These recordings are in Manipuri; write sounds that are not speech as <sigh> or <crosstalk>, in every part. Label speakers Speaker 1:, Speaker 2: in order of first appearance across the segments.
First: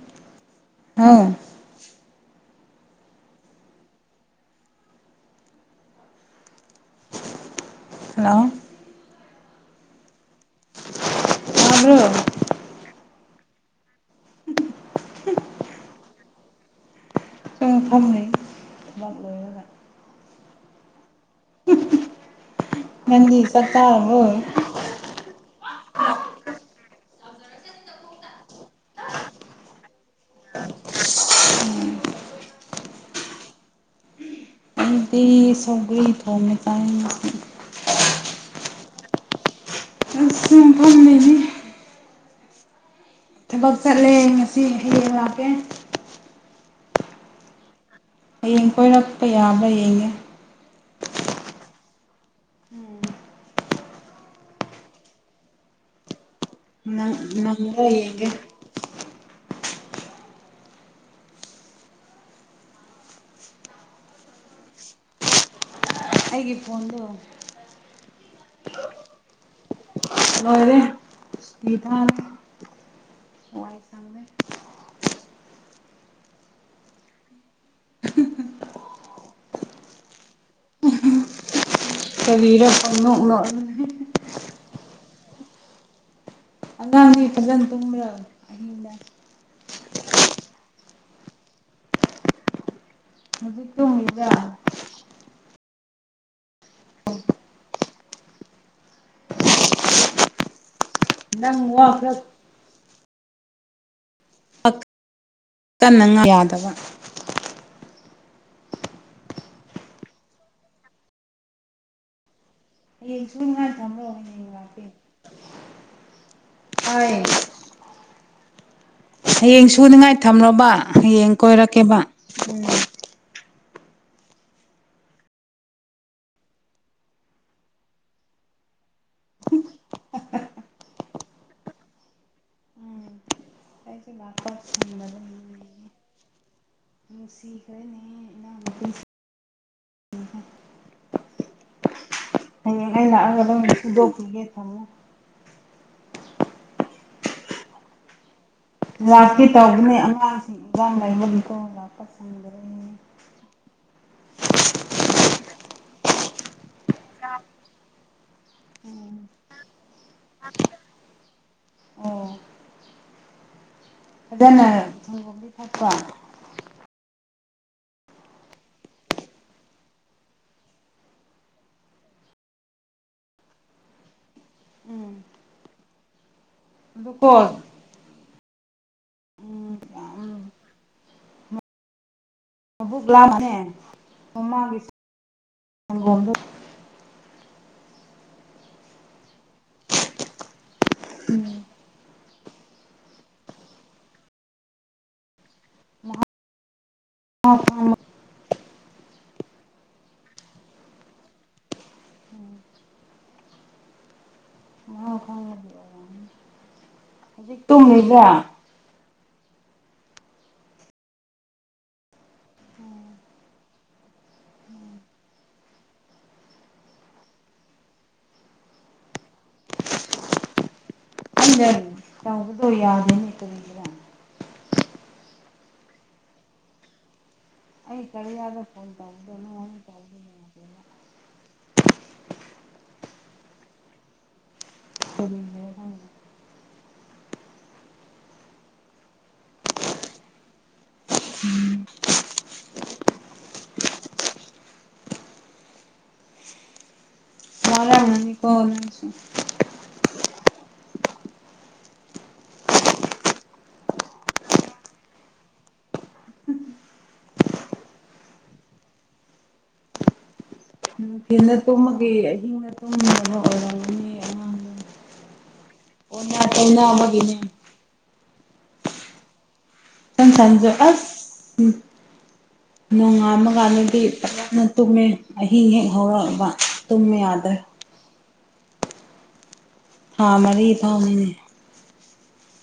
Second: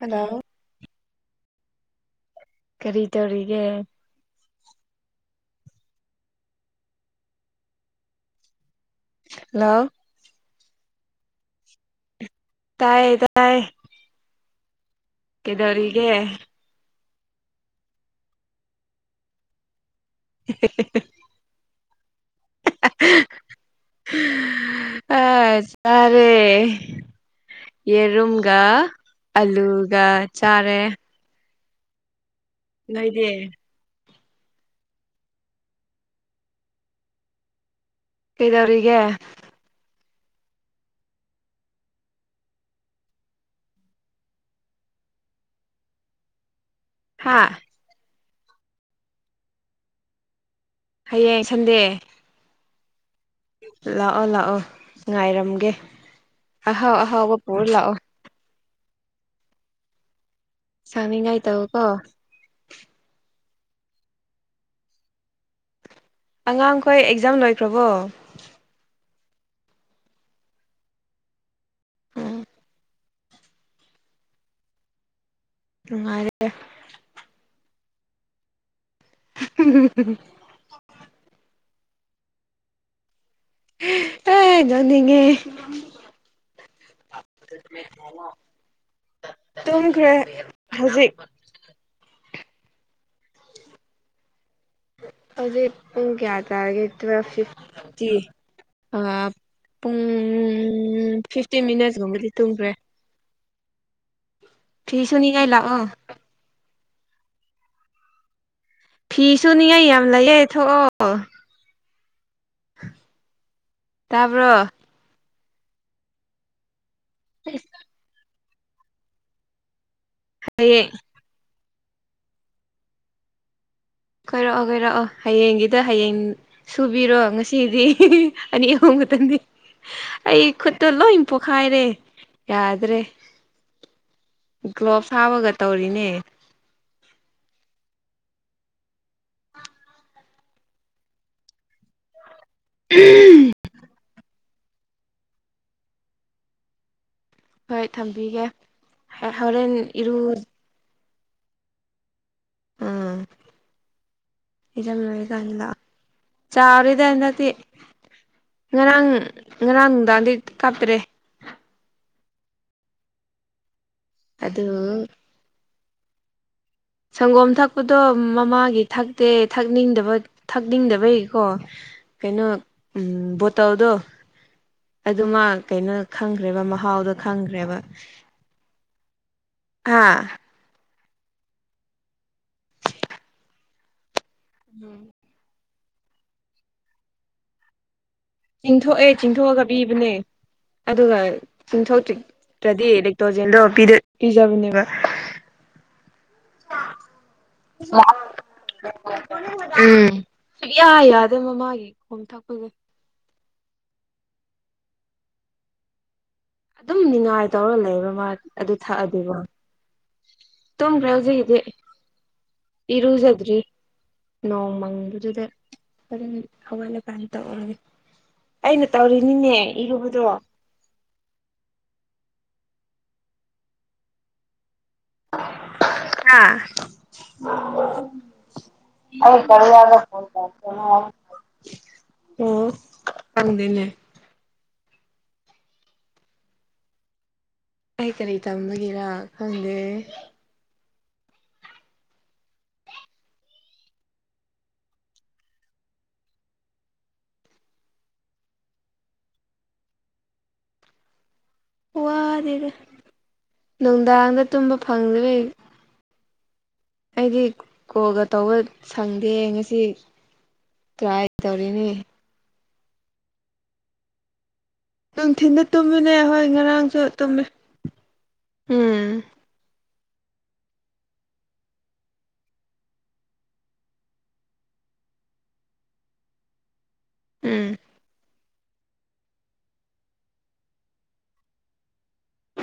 Speaker 1: ꯍꯜꯂꯣ
Speaker 2: ꯍꯥꯎ
Speaker 1: ꯀꯔꯤ ꯇꯧꯔꯤꯒꯦ
Speaker 2: ꯍꯜꯂꯣ
Speaker 1: ꯍꯜꯂꯣ
Speaker 2: ꯑꯗꯨꯣ
Speaker 1: ꯇꯥꯏꯌꯦ ꯇꯥꯏ ꯀꯗꯧꯔꯤꯒꯦ
Speaker 2: ꯁ ꯐꯝꯩ ꯝꯂꯣꯏꯣꯏ ꯑꯗꯨ
Speaker 1: <unintelligible>
Speaker 2: ꯃꯗꯤ ꯆꯠꯇ ꯑꯣꯏ
Speaker 1: ꯑ ꯆꯥꯔꯦ ꯌꯦꯔꯨꯝꯒ ꯑꯂꯨꯒ ꯆꯥꯔꯦ ꯅ ꯏꯗꯦ
Speaker 2: ꯑꯩ ꯁꯒꯔꯤ ꯊꯣꯡꯃꯦ ꯆꯥꯏ
Speaker 1: ꯀꯩꯗꯔꯤꯒ
Speaker 2: ꯁꯨꯝꯄꯩꯒꯤ ꯊꯕꯛ ꯆꯠꯂꯦ ꯉꯁꯤ ꯍꯌꯦꯡ ꯂꯥꯛꯀꯦ
Speaker 1: ꯍꯥꯥ
Speaker 2: ꯍꯌꯦꯡ ꯀꯣꯏꯔꯛꯄ ꯌꯥꯕ꯭ꯔꯥ ꯌꯦꯡꯉꯦ
Speaker 1: ꯍꯌꯦꯡ ꯁꯟꯗꯦ ꯂꯥꯛꯑꯣ ꯂꯥꯛꯑꯣ ꯉꯥꯏꯔꯝꯒꯦ ꯑꯍꯥꯎ
Speaker 2: ꯅꯪ
Speaker 1: ꯑꯍꯥꯎ ꯋꯥꯕꯄ
Speaker 2: ꯅꯪꯕ꯭ꯔꯥ
Speaker 1: ꯂꯥꯛꯑꯣ
Speaker 2: ꯌꯦꯡꯒꯦ
Speaker 1: ꯁꯅꯤꯡ ꯉꯥꯏ ꯇꯕ ꯀꯣ
Speaker 2: ꯑꯩꯒꯤ
Speaker 1: ꯑꯉꯥꯡꯈꯣꯏ
Speaker 2: ꯐꯣꯟꯗꯣ
Speaker 1: ꯑꯦꯛꯖꯥꯝ ꯂꯣꯏꯈ꯭ꯔꯕꯣ
Speaker 2: ꯂꯅꯨꯡꯣꯏꯅꯦ ꯏꯗꯥꯡ
Speaker 1: ꯎꯝ ꯎꯉꯔ ꯎ
Speaker 2: ꯁꯔꯤꯔ ꯐꯅ
Speaker 1: ꯑ ꯅꯤ <inaudible>
Speaker 2: ꯑꯉꯥꯡꯅꯤ ꯐꯖꯅ ꯇꯨꯝꯕ꯭ꯔ ꯑꯍꯗ
Speaker 1: ꯇꯨꯝꯈ꯭ꯔꯦ ꯍꯧꯖꯤꯛ
Speaker 2: ꯍꯧꯖꯤꯛ ꯇꯨꯝꯃꯤꯕ꯭ꯔꯥ
Speaker 1: ꯍꯧꯖꯤ ꯄꯨꯡ ꯀꯌꯥ ꯇꯥꯔꯒꯦ ꯇ꯭ꯋ ꯐꯤꯇꯤ ꯑ ꯄꯨꯡ ꯎꯝ
Speaker 2: ꯅꯪ
Speaker 1: ꯐꯤꯐꯇꯤꯟ
Speaker 2: ꯋꯥ ꯈꯔ
Speaker 1: ꯃꯤꯅꯠꯁꯒꯨꯝꯕꯗꯤ ꯇꯨꯡꯈ꯭ꯔꯦ ꯁꯨꯅꯤꯡꯉꯥꯏ ꯂꯥꯛꯑꯣ
Speaker 2: ꯀꯟꯅꯉ ꯌꯥꯗꯕ
Speaker 1: ꯐꯤꯁꯨꯅꯤꯉꯥꯏ ꯌꯥꯝ ꯂꯩꯌꯦ ꯊꯣꯛꯑꯣ
Speaker 2: ꯌꯦ ꯆꯨꯨꯔꯉꯥ ꯇꯝꯕꯣ ꯌꯦ
Speaker 1: ꯇꯥꯕ꯭ꯔꯣ
Speaker 2: ꯉꯄꯤꯦ ꯍ
Speaker 1: ꯇꯁ
Speaker 2: ꯍꯌꯦꯡꯁꯨ ꯄꯨꯅꯤꯡꯉꯥꯏ ꯊꯝꯔꯕ
Speaker 1: ꯍꯌꯦꯡ
Speaker 2: ꯌꯦꯡ ꯀꯣꯏꯔꯛ ꯀꯦꯕꯥ
Speaker 1: ꯀꯣꯏꯔꯛꯑꯣ ꯀꯣꯏꯔꯛꯑꯣ ꯍꯌꯦꯡꯒꯤꯗ ꯍꯌꯦꯡ ꯁꯨꯕꯤꯔꯣ ꯉꯁꯤꯗꯤ ꯑꯅꯤ ꯑꯍꯨꯝ ꯈꯛꯇꯪꯗꯤ ꯑꯩ ꯈꯨꯠꯇ ꯂꯣꯏ ꯄꯣꯛꯈꯥꯏꯔꯦ ꯌꯥꯗ꯭ꯔꯦ
Speaker 2: ꯑꯩꯁꯨ ꯂꯥꯛꯄ
Speaker 1: ꯒ꯭ꯂꯣꯞꯁ ꯍꯥꯞꯕꯒ
Speaker 2: ꯐꯪꯗꯕꯒꯤꯅꯦ
Speaker 1: ꯇꯧꯔꯤꯅꯦ
Speaker 2: ꯅꯨꯡꯁꯤꯈ꯭ꯔꯦꯅꯦ ꯏꯅꯥꯎꯅꯨꯄꯤꯁꯦ
Speaker 1: ꯎꯝ
Speaker 2: ꯑ
Speaker 1: ꯍꯣꯏ ꯊꯝꯕꯤꯒꯦ
Speaker 2: ꯂꯥꯛꯀꯦ
Speaker 1: ꯍꯣꯔꯦꯟ
Speaker 2: ꯇꯧꯕꯅꯦ
Speaker 1: ꯏꯔꯨ
Speaker 2: ꯑꯉꯥꯡꯁꯤꯡꯥꯡ ꯇꯥꯏꯀꯂꯥꯛ ꯄꯁꯗ
Speaker 1: ꯎꯝ ꯏꯖꯝ ꯂ ꯀ ꯂꯥꯛꯑꯣ ꯆꯥꯔꯤꯗ ꯍꯟꯗꯛꯇꯤ ꯉꯔꯥꯡ ꯉꯔꯥꯡ ꯅꯨꯡꯗꯥꯡꯗꯤ ꯀꯥꯞꯇ꯭ꯔꯦ ꯑꯗꯨ
Speaker 2: ꯑꯗꯨꯗꯅ ꯋꯥꯟ
Speaker 1: ꯁꯪꯒꯣꯝ ꯊꯛꯄꯗꯣ ꯃꯃꯥꯒꯤ ꯊꯛꯇꯦ ꯊꯛꯅꯤꯡꯗꯕ ꯊꯛꯅꯤꯡꯗꯕꯩꯀꯣ ꯀꯩꯅꯣ ꯕꯣꯇꯜꯗꯣ
Speaker 2: ꯎꯝ
Speaker 1: ꯑꯗꯨꯃ ꯀꯩꯅꯣ ꯈꯪꯉ ꯈꯪꯈ꯭ꯔꯦꯕ ꯃꯍꯥꯎꯗ
Speaker 2: ꯑꯗꯨꯀꯣ
Speaker 1: ꯈꯪꯈ꯭ꯔꯦꯕ
Speaker 2: ꯎꯝ
Speaker 1: ꯍꯥꯥ
Speaker 2: ꯌꯥꯝ ꯕꯨꯒ ꯂꯥ ꯃꯅꯦ
Speaker 1: ꯎꯝ
Speaker 2: <unintelligible>
Speaker 1: ꯆꯤꯡꯊꯣꯛꯑꯦ ꯆꯤꯡꯊꯣꯛꯑꯒ ꯄꯤꯕꯅꯦ ꯑꯗꯨꯒ ꯆꯤꯡꯊꯧꯇ꯭ꯔꯤ ꯇ꯭ꯔꯗꯤ ꯂꯦꯛꯇ꯭ꯔꯣꯖꯦꯟꯗꯣ ꯄꯤꯗ ꯄꯤꯖꯕꯅꯦꯕ
Speaker 2: ꯑ <unintelligible>
Speaker 1: ꯎꯝ ꯁꯨꯛꯌꯥ ꯌꯥꯗꯦ ꯃꯃꯥꯒꯤ ꯈꯣꯝ ꯊꯛꯄꯖꯦ
Speaker 2: ꯃꯍꯥꯎ ꯈꯪꯕꯒꯤ ꯑꯣꯏꯔꯝꯅꯤ
Speaker 1: ꯑꯗꯨꯝꯅꯤꯅ ꯥꯑꯥꯏ
Speaker 2: ꯍꯧꯖꯤꯛ
Speaker 1: ꯇꯧꯔ ꯂꯩꯕꯔ꯭
Speaker 2: ꯇꯨꯝꯃꯤꯕ꯭ꯔꯥ
Speaker 1: ꯃꯥ ꯑꯗꯨ ꯊꯛꯑ ꯇꯨꯝꯗ꯭ꯔꯦ ꯍꯧꯖꯤꯛꯀꯤꯗꯤ ꯏꯔꯨꯖꯗ꯭ꯔꯤ ꯅꯣꯡꯃꯪꯕꯗꯨꯗ ꯍꯣꯔꯦꯟ ꯍꯧꯒꯠꯂꯀꯟ ꯇꯧꯔꯒꯦ ꯑꯩꯅ ꯇꯧꯔꯤꯅꯤꯅꯦ ꯏꯔꯨꯕꯗꯣ
Speaker 2: <unintelligible> ꯀꯔꯤꯒꯤꯔꯥ
Speaker 1: ꯑꯥ
Speaker 2: ꯑꯩ ꯀꯔꯤꯌꯥꯗ ꯐꯣꯟ ꯇꯔ <unintelligible>
Speaker 1: ꯊꯪꯗꯦꯅꯦ
Speaker 2: <unintelligible>
Speaker 1: ꯀꯔꯤ ꯀꯔꯤ ꯇꯝꯕꯒꯦꯔꯥ ꯈꯪꯗꯦ
Speaker 2: ꯃꯥꯂꯉꯅꯤ ꯀꯣ ꯅꯪꯁꯨ
Speaker 1: ꯋꯥꯗꯦꯒ ꯅꯨꯡꯗꯥꯡꯗ ꯇꯨꯝꯕ ꯐꯪꯔꯦ ꯑꯩꯗꯤ ꯀꯣꯜꯒ ꯇꯧꯕ ꯁꯪꯗꯦ ꯉꯁꯤ ꯇ꯭ꯔꯥꯏ
Speaker 2: ꯅꯨꯡꯊꯤꯜꯅ
Speaker 1: ꯇꯧꯔꯤꯅꯦ
Speaker 2: ꯇꯨꯝꯃꯒꯦ ꯑꯍꯤꯡꯅ ꯄꯨꯨꯝ ꯑꯃ ꯑꯣꯏꯔꯝ ꯃꯤ ꯑꯉꯥꯡꯅ
Speaker 1: ꯅꯨꯡꯊꯤꯟꯗ ꯇꯨꯝꯃꯤꯅꯦ ꯍꯣꯏ ꯉꯔꯥꯡꯁꯨ
Speaker 2: ꯇꯩꯅꯕꯒꯤꯅꯦ
Speaker 1: ꯇꯨꯝꯃꯦ ꯎꯝ
Speaker 2: ꯁꯟ ꯁꯟꯁꯨ ꯑꯁ ꯎ ꯅꯣꯡꯉꯥꯝꯃ ꯀꯥꯟꯗꯗꯤ ꯐꯖꯅ ꯇꯨꯝꯃꯦ ꯑꯍꯤꯡ ꯍꯦꯛ ꯍꯧꯔꯛꯑꯕ ꯇꯨꯨꯝꯃꯤ ꯌꯥꯗꯔ꯭ꯦ
Speaker 1: ꯎꯝ
Speaker 2: ꯊꯥ ꯃꯔꯤ ꯐꯥꯎꯃꯤꯅꯦ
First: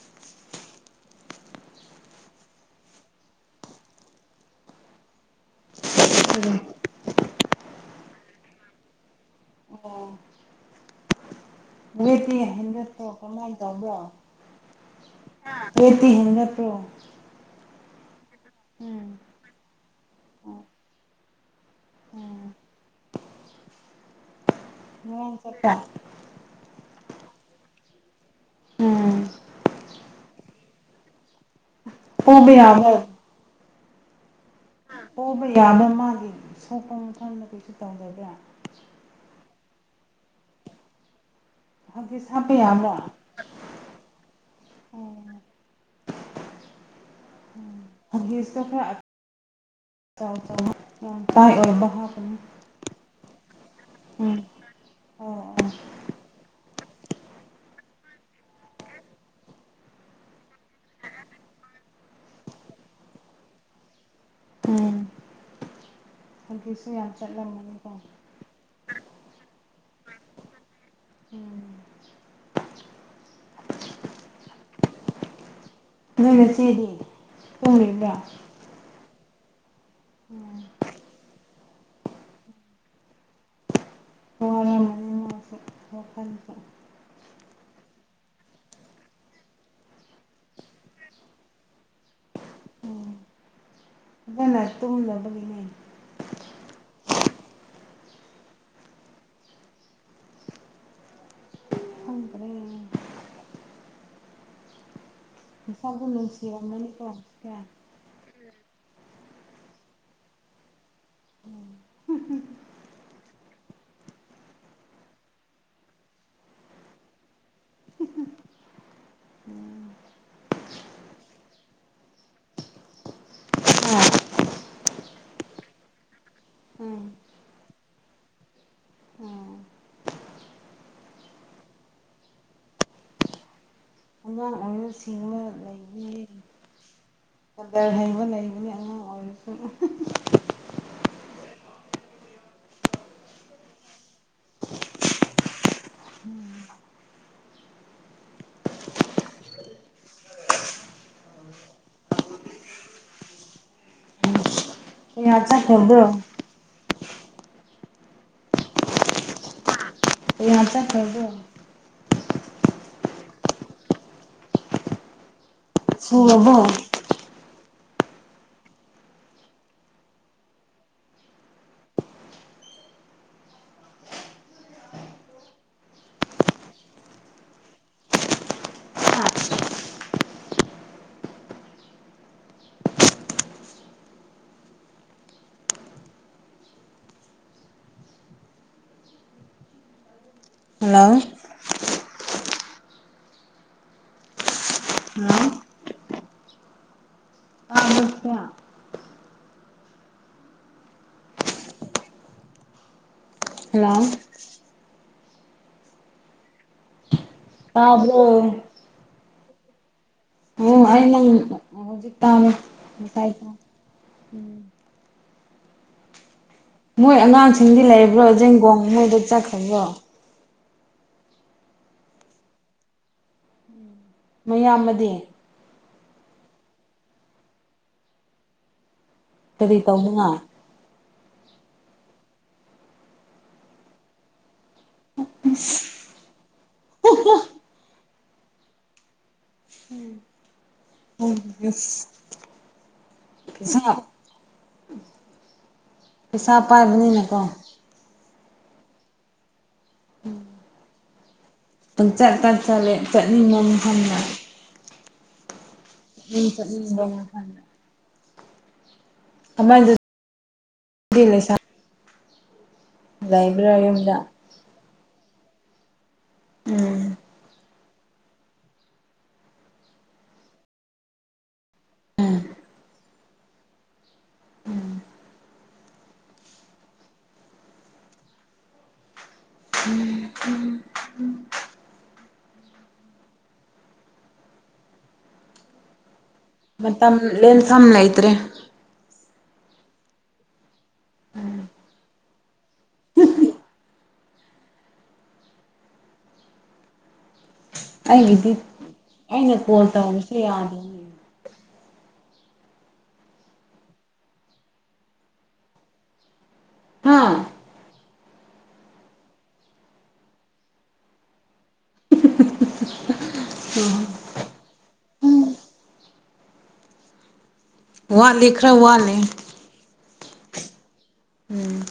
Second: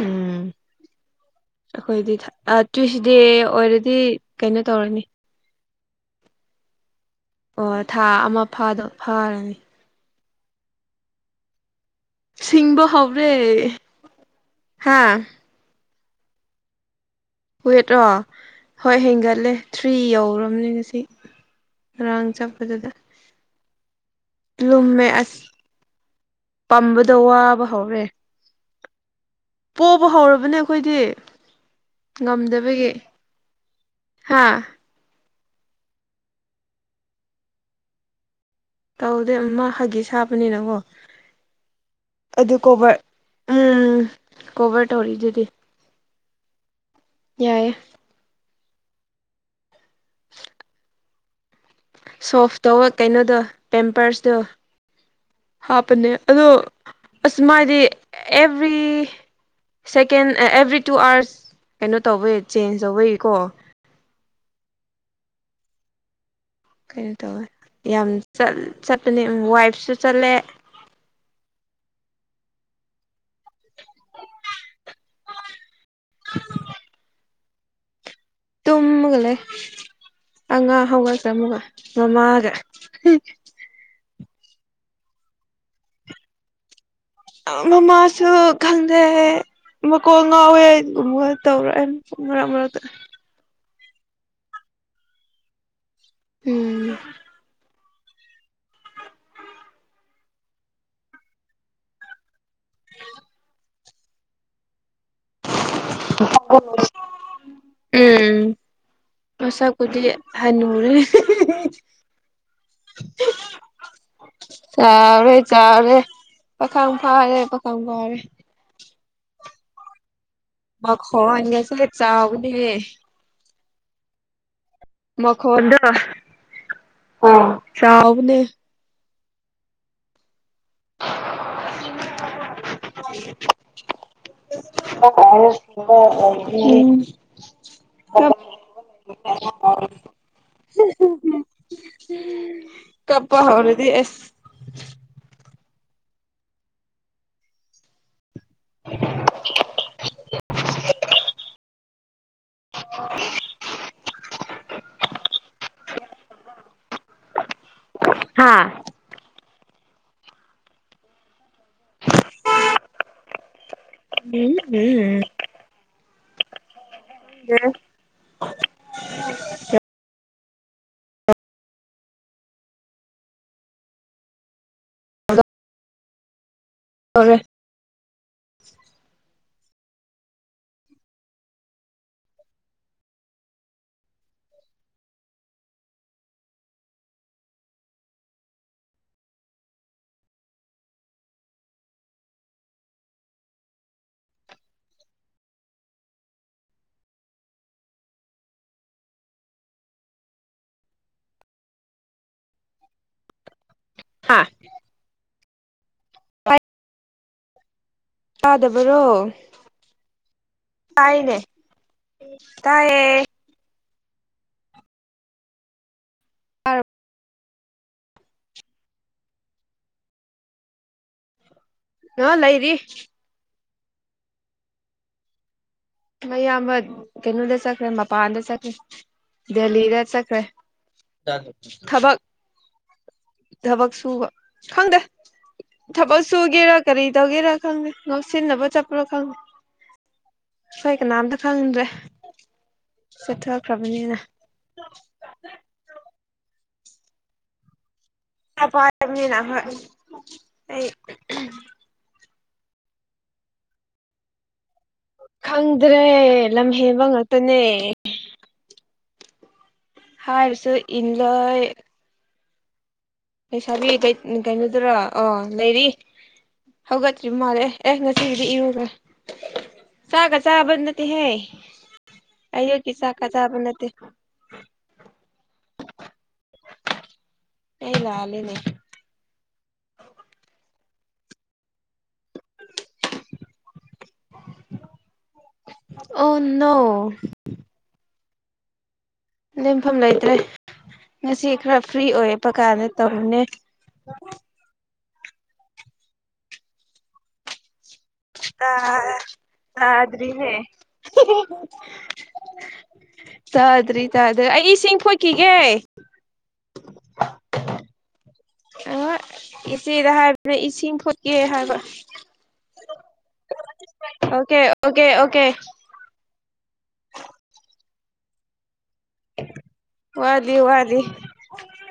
Speaker 1: ꯎꯝ ꯑꯩꯈꯣꯏꯗꯤ ꯇ꯭ꯋꯤꯁꯗꯦ ꯑꯣꯏꯔꯗꯤ ꯀꯩꯅꯣ ꯇꯧꯔꯅꯤ ꯑꯣ ꯊꯥ ꯑꯃꯥ ꯐꯗꯣ ꯐꯥꯔꯅꯤ ꯁꯤꯡꯕ
Speaker 2: <unintelligible>
Speaker 1: ꯍꯧꯔꯦ
Speaker 2: ꯀꯃꯥꯏ ꯇꯕ꯭ꯔ
Speaker 1: ꯍꯥ
Speaker 2: ꯃꯦꯠꯇꯤ ꯍꯦꯟꯒꯠꯇ꯭ꯔꯣ
Speaker 1: ꯋꯦꯠꯔꯣ ꯍꯣꯏ ꯍꯦꯟꯒꯠꯂꯦ ꯊ꯭ꯔꯤ ꯌꯧꯔꯕꯅꯦ ꯉꯁꯤ ꯔꯥꯡ
Speaker 2: ꯎꯝ
Speaker 1: ꯆꯠꯄꯗꯨꯗ ꯂꯨꯝꯃꯦ
Speaker 2: ꯃꯑꯣꯡ
Speaker 1: ꯑꯁ
Speaker 2: ꯆꯠꯄ
Speaker 1: ꯄꯝꯕ ꯗꯋꯥꯕ ꯍꯧꯔꯦ ꯄꯣ ꯕ ꯍꯧꯔꯕꯅꯦ ꯑꯩꯈꯣꯏꯗꯤ
Speaker 2: ꯄꯨꯕ
Speaker 1: ꯉꯝꯗꯕꯒꯤ
Speaker 2: ꯌꯥꯕ
Speaker 1: ꯍꯥꯥ
Speaker 2: ꯍꯕ ꯌꯥꯕ ꯃꯥꯒꯤ ꯁꯣꯛꯄ ꯃꯐꯝꯗ ꯀꯩꯁꯨ ꯇꯧꯗꯕ꯭ꯔꯥ
Speaker 1: ꯇꯧꯗꯦ ꯑꯃ ꯐꯥꯒꯦ ꯁꯥꯞꯄꯅꯤꯅꯪꯀꯣ
Speaker 2: ꯍꯒꯤꯁ ꯍꯥꯞꯄ
Speaker 1: ꯑꯗꯨ
Speaker 2: ꯌꯥꯕ꯭ꯔꯥ
Speaker 1: ꯀꯣꯚꯔ ꯎꯝ ꯀꯣꯚꯔ ꯇꯧꯔꯤꯗꯨꯗꯤ ꯌꯥꯏꯑ
Speaker 2: <unintelligible> ꯍꯥꯞꯀꯅꯨ
Speaker 1: ꯁꯣꯐ ꯇꯧꯕ ꯀꯩꯅꯣꯗꯣ ꯄꯦꯝꯄꯔꯁꯇꯣ
Speaker 2: ꯎꯝ ꯑꯣ ꯑꯣ
Speaker 1: ꯍꯥꯞꯄꯅꯦ ꯑꯗꯣ ꯑꯁꯃꯗꯤ every second every two hours ꯀꯩꯅꯣ ꯇꯧꯕꯩ ꯆꯦꯟꯖ ꯇꯧꯕꯒꯤꯀꯣ
Speaker 2: ꯎꯝ ꯍꯒꯤꯁꯁꯨ
Speaker 1: ꯀꯩꯅꯣ
Speaker 2: ꯌꯥꯝ
Speaker 1: ꯇꯧꯋꯦ
Speaker 2: ꯆꯠꯂꯝꯃꯅꯤꯀꯣ
Speaker 1: ꯌꯥꯝ ꯆꯠꯄꯅꯤ ꯋꯥꯏꯐꯁꯨ ꯆꯠꯂꯦ <unintelligible>
Speaker 2: ꯂꯩꯅꯦ ꯁꯤꯦꯔꯤ ꯎꯔꯗ
Speaker 1: ꯇꯃꯒ ꯂꯩꯦ
Speaker 2: ꯎꯝ
Speaker 1: ꯑꯉ ꯍꯧꯒ ꯆ꯭ꯔ ꯃꯨꯒ ꯃ ꯃꯥꯒ
Speaker 2: ꯍꯔ
Speaker 1: ꯃꯃꯥꯁꯨ ꯈꯪꯗꯩꯍꯦ ꯃꯀꯣꯟꯜ ꯉꯥꯎꯋꯦꯒꯨꯝꯕ ꯇꯧꯔꯛꯑꯅꯤ ꯃꯔꯕꯔꯗ
Speaker 2: ꯅ ꯇꯨ ꯂꯕꯒꯅꯦ
Speaker 1: ꯎꯝ
Speaker 2: ꯍ ꯀꯔ
Speaker 1: ꯍ
Speaker 2: ꯁꯒꯅꯅꯨꯡꯁꯤ ꯃꯅꯤ ꯀꯣ ꯀ
Speaker 1: ꯍꯁ ꯀꯗꯤ ꯍꯅꯔꯤ <unintelligible> ꯆꯥꯎꯔꯦ ꯆꯥꯎꯔꯦ ꯄꯥꯈꯪ ꯐꯥꯔꯦ ꯀꯪꯒꯔꯦ
Speaker 2: ꯎꯝ
Speaker 1: ꯃ ꯍꯣꯒꯦꯁ ꯆꯒꯅꯦꯦ
Speaker 2: ꯑ
Speaker 1: ꯑ
Speaker 2: ꯎꯝ
Speaker 1: ꯑ ꯆꯥꯎꯥꯎꯕꯅꯦ
Speaker 2: ꯎꯝ ꯑꯉꯥꯡ ꯑꯣꯏꯔ
Speaker 1: <unintelligible> ꯑ
Speaker 2: ꯁꯤꯡꯕ ꯂꯩꯕꯅꯤ ꯀꯗꯔ ꯍꯩꯕ ꯂꯩꯕꯅꯤ ꯑꯉꯥꯡ ꯑꯣꯏꯔꯁꯨ
Speaker 1: ꯀꯞ ꯄ ꯍꯧꯔꯗꯤ ꯑꯦꯁ
Speaker 2: ꯎꯝ
Speaker 1: <unintelligible> <unintelligible>
Speaker 2: <unintelligible>
Speaker 1: ꯍꯥꯥ
Speaker 2: <unintelligible>
Speaker 1: ꯎꯝ ꯎꯝ
Speaker 2: <unintelligible>
Speaker 1: <inaudible> ꯐꯔꯦ꯫
Speaker 2: ꯍꯜꯂꯣ꯫ ꯍꯜꯂꯣ ꯇꯥꯕ꯭ꯔꯣ ꯏꯆꯥ ꯍꯜꯂꯣ꯫
Speaker 1: ꯍꯥ
Speaker 2: ꯇꯥꯕ꯭ꯔꯣ
Speaker 1: ꯇꯥꯗꯕꯔꯣ? ꯇꯥꯏꯅꯦ
Speaker 2: <unintelligible>
Speaker 1: ꯇꯥꯏꯌꯦ
Speaker 2: ꯎꯝ꯫ ꯃꯣꯏ ꯑꯉꯥꯡꯁꯤ ꯗꯤ ꯂꯩꯕ꯭ꯔꯣ ꯖꯦꯟꯒꯣꯡ ꯃꯣꯏꯗ ꯆꯠꯈ꯭ꯔꯕ꯭ꯔꯣ?
Speaker 1: ꯑ ꯂꯩꯔꯤ꯫
Speaker 2: ꯃꯌꯥꯝꯕꯗꯤ?
Speaker 1: ꯃꯌꯥꯝꯕ ꯀꯩꯅꯣꯗ ꯆꯠꯈ꯭ꯔꯦ ꯃꯄꯥꯟꯗ ꯆꯠꯈ꯭ꯔꯦ꯫
Speaker 2: ꯀꯔꯤ
Speaker 1: ꯗꯦꯜꯂꯤꯗ
Speaker 2: ꯇꯧꯅꯤꯡꯉꯥꯏ
Speaker 1: ꯆꯠꯈ꯭ꯔꯦ꯫ <inaudible> ꯊꯕꯛ ꯊꯕꯛ ꯁꯨꯕ꯫ ꯈꯪꯗꯦ ꯊꯕꯛ ꯁꯨꯒꯦꯔꯥ ꯀꯔꯤ ꯇꯧꯒꯦꯔꯥ ꯈꯪꯗꯦ꯫ ꯉꯥꯎꯁꯤꯟꯅꯕ ꯆꯠꯄ꯭ꯔꯣ ꯈꯪ
Speaker 2: ꯎꯝ꯫
Speaker 1: ꯍꯣꯏ ꯀꯅꯥꯝꯇ ꯈꯪꯗ꯭ꯔꯦ
Speaker 2: ꯄꯩꯁꯥ
Speaker 1: ꯆꯠꯊꯈ꯭ꯔꯕꯅꯤꯅ꯫
Speaker 2: ꯄꯩꯁꯥ ꯄꯥꯏꯕꯅꯤꯅꯀꯣ
Speaker 1: ꯑ ꯄꯔꯕꯅꯤꯅ ꯍꯣꯏ ꯑꯩ
Speaker 2: ꯄꯪꯆꯠ ꯇꯥ ꯆꯠꯂꯦ ꯆꯠꯅꯤꯡꯅꯝ ꯍꯟꯅ
Speaker 1: ꯍꯪ ꯑꯗꯨ ꯑꯗꯨ꯭ꯔꯦ ꯂꯝ ꯍꯦꯟꯕ ꯉꯛꯇꯅꯦ
Speaker 2: ꯃꯐꯝꯗ ꯑꯃꯗꯨꯗꯤ
Speaker 1: ꯍꯥꯏꯁ
Speaker 2: ꯂꯩꯁꯥ
Speaker 1: ꯏꯟꯂꯣꯏ
Speaker 2: ꯂꯩꯕ꯭ꯔꯥ
Speaker 1: ꯄꯩꯁꯥꯕꯤ
Speaker 2: ꯌꯨꯝꯗ
Speaker 1: ꯀꯩꯅꯣꯗꯔꯥ ꯑꯥ ꯂꯩꯔꯤ
Speaker 2: ꯎꯝ
Speaker 1: ꯍꯒꯇꯔꯤ ꯃꯥꯔꯦ ꯑꯦꯁ ꯉꯁꯤꯒꯤꯗꯤ ꯏꯔꯨꯒ ꯆꯥꯒ ꯆꯥꯕꯗꯤ ꯅꯠꯇꯦꯍꯦ ꯀꯌꯣ ꯀꯁꯥ ꯀꯖꯕ ꯅꯠꯇꯦ
Speaker 2: ꯎꯝ
Speaker 1: <inaudible> ꯑꯩ ꯂꯥꯦꯅꯦ
Speaker 2: ꯎꯝꯝꯝ
Speaker 1: ꯑꯣ ꯅꯣ
Speaker 2: ꯃꯝ ꯂꯦꯟ ꯁꯝꯅ ꯑꯇꯦ <inaudible>
Speaker 1: ꯂꯦꯝꯐꯝ ꯂꯩꯇ꯭ꯔꯦ ꯉꯁꯤ ꯈꯔ ꯐ꯭ꯔꯤ ꯑꯣꯏꯔꯛꯄ ꯀꯥꯟꯗ ꯇꯧꯅꯦ
Speaker 2: ꯑꯩꯒꯤꯗꯤ ꯑꯩꯅ ꯀꯣꯜ ꯇꯧꯕꯁꯨ
Speaker 1: ꯑꯥꯗ꯭ꯔꯤꯅꯦ
Speaker 2: ꯌꯥꯗꯦꯅꯦ
Speaker 1: ꯇꯥꯗ꯭ꯔꯤ ꯇꯥꯗ꯭ꯔꯔꯤ ꯑꯩ ꯏꯁꯤꯡ ꯄꯣꯛꯈꯤꯒꯦ
Speaker 2: ꯍꯥ
Speaker 1: ꯑ ꯏꯆꯦꯗ ꯍꯥꯏꯕꯅ ꯏꯁꯤꯡ ꯈꯠꯀꯦ ꯍꯥꯏꯕ ꯑꯣꯀꯦ ꯑꯣꯀꯦ
Speaker 2: ꯎꯝ
Speaker 1: ꯑꯣꯀꯦ
Speaker 2: ꯋꯥ ꯂꯤꯈ꯭ꯔ ꯋꯥ <inaudible>
Speaker 1: ꯋꯥꯗꯤ ꯋꯥꯗꯤ
Speaker 2: ꯎꯝ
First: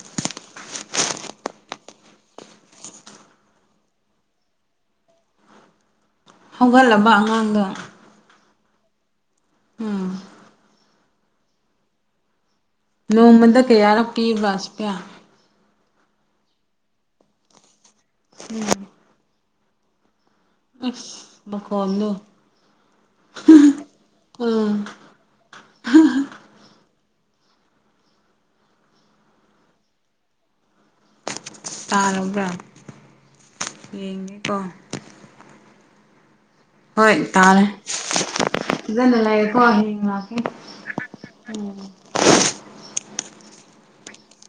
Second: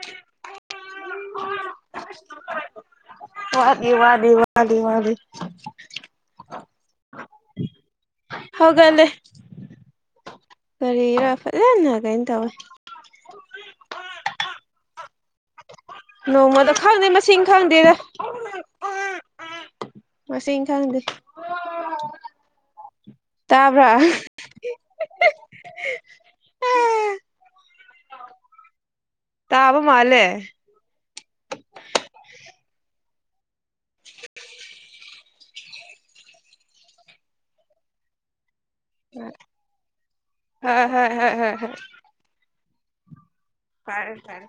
Speaker 1: ꯋꯥꯅꯤ ꯋꯥꯅꯤ ꯋꯥꯂꯤ ꯃꯥꯂꯤ
Speaker 2: ꯍꯧꯒꯠꯂꯕ ꯑꯉꯥꯡꯗ
Speaker 1: ꯍꯒꯂꯦ ꯀꯔꯤꯔ ꯐꯠꯂꯦꯅ ꯀꯥꯏꯩꯅꯅ ꯇꯧꯋꯦ
Speaker 2: ꯅꯣꯡꯃꯗ ꯀꯦ ꯌꯥꯔ ꯄ ꯁ ꯄꯌꯥ
Speaker 1: ꯅꯣꯡꯃꯗ ꯈꯪꯗꯦ ꯃꯁꯤꯡ ꯈꯪꯗꯦꯗ
Speaker 2: ꯎꯝ
Speaker 1: ꯃꯁꯤꯡ ꯈꯪꯗꯦ
Speaker 2: ꯃꯈꯣꯝꯅꯣ
Speaker 1: ꯇꯕ ꯇꯥꯕ ꯃꯥꯂꯦ
Speaker 2: ꯇꯥꯔꯕ꯭ꯔꯥ ꯌꯦꯡꯉꯦꯀꯣ ꯍꯣꯏ ꯇꯥꯔꯦ ꯑꯗꯨꯅ ꯂꯥꯏꯑꯀꯀꯦ
Speaker 1: ꯍꯣꯏ ꯍꯣꯏ ꯍꯣꯏ ꯍꯣꯏ ꯍꯣꯏ ꯐꯔꯦ ꯐꯔꯦ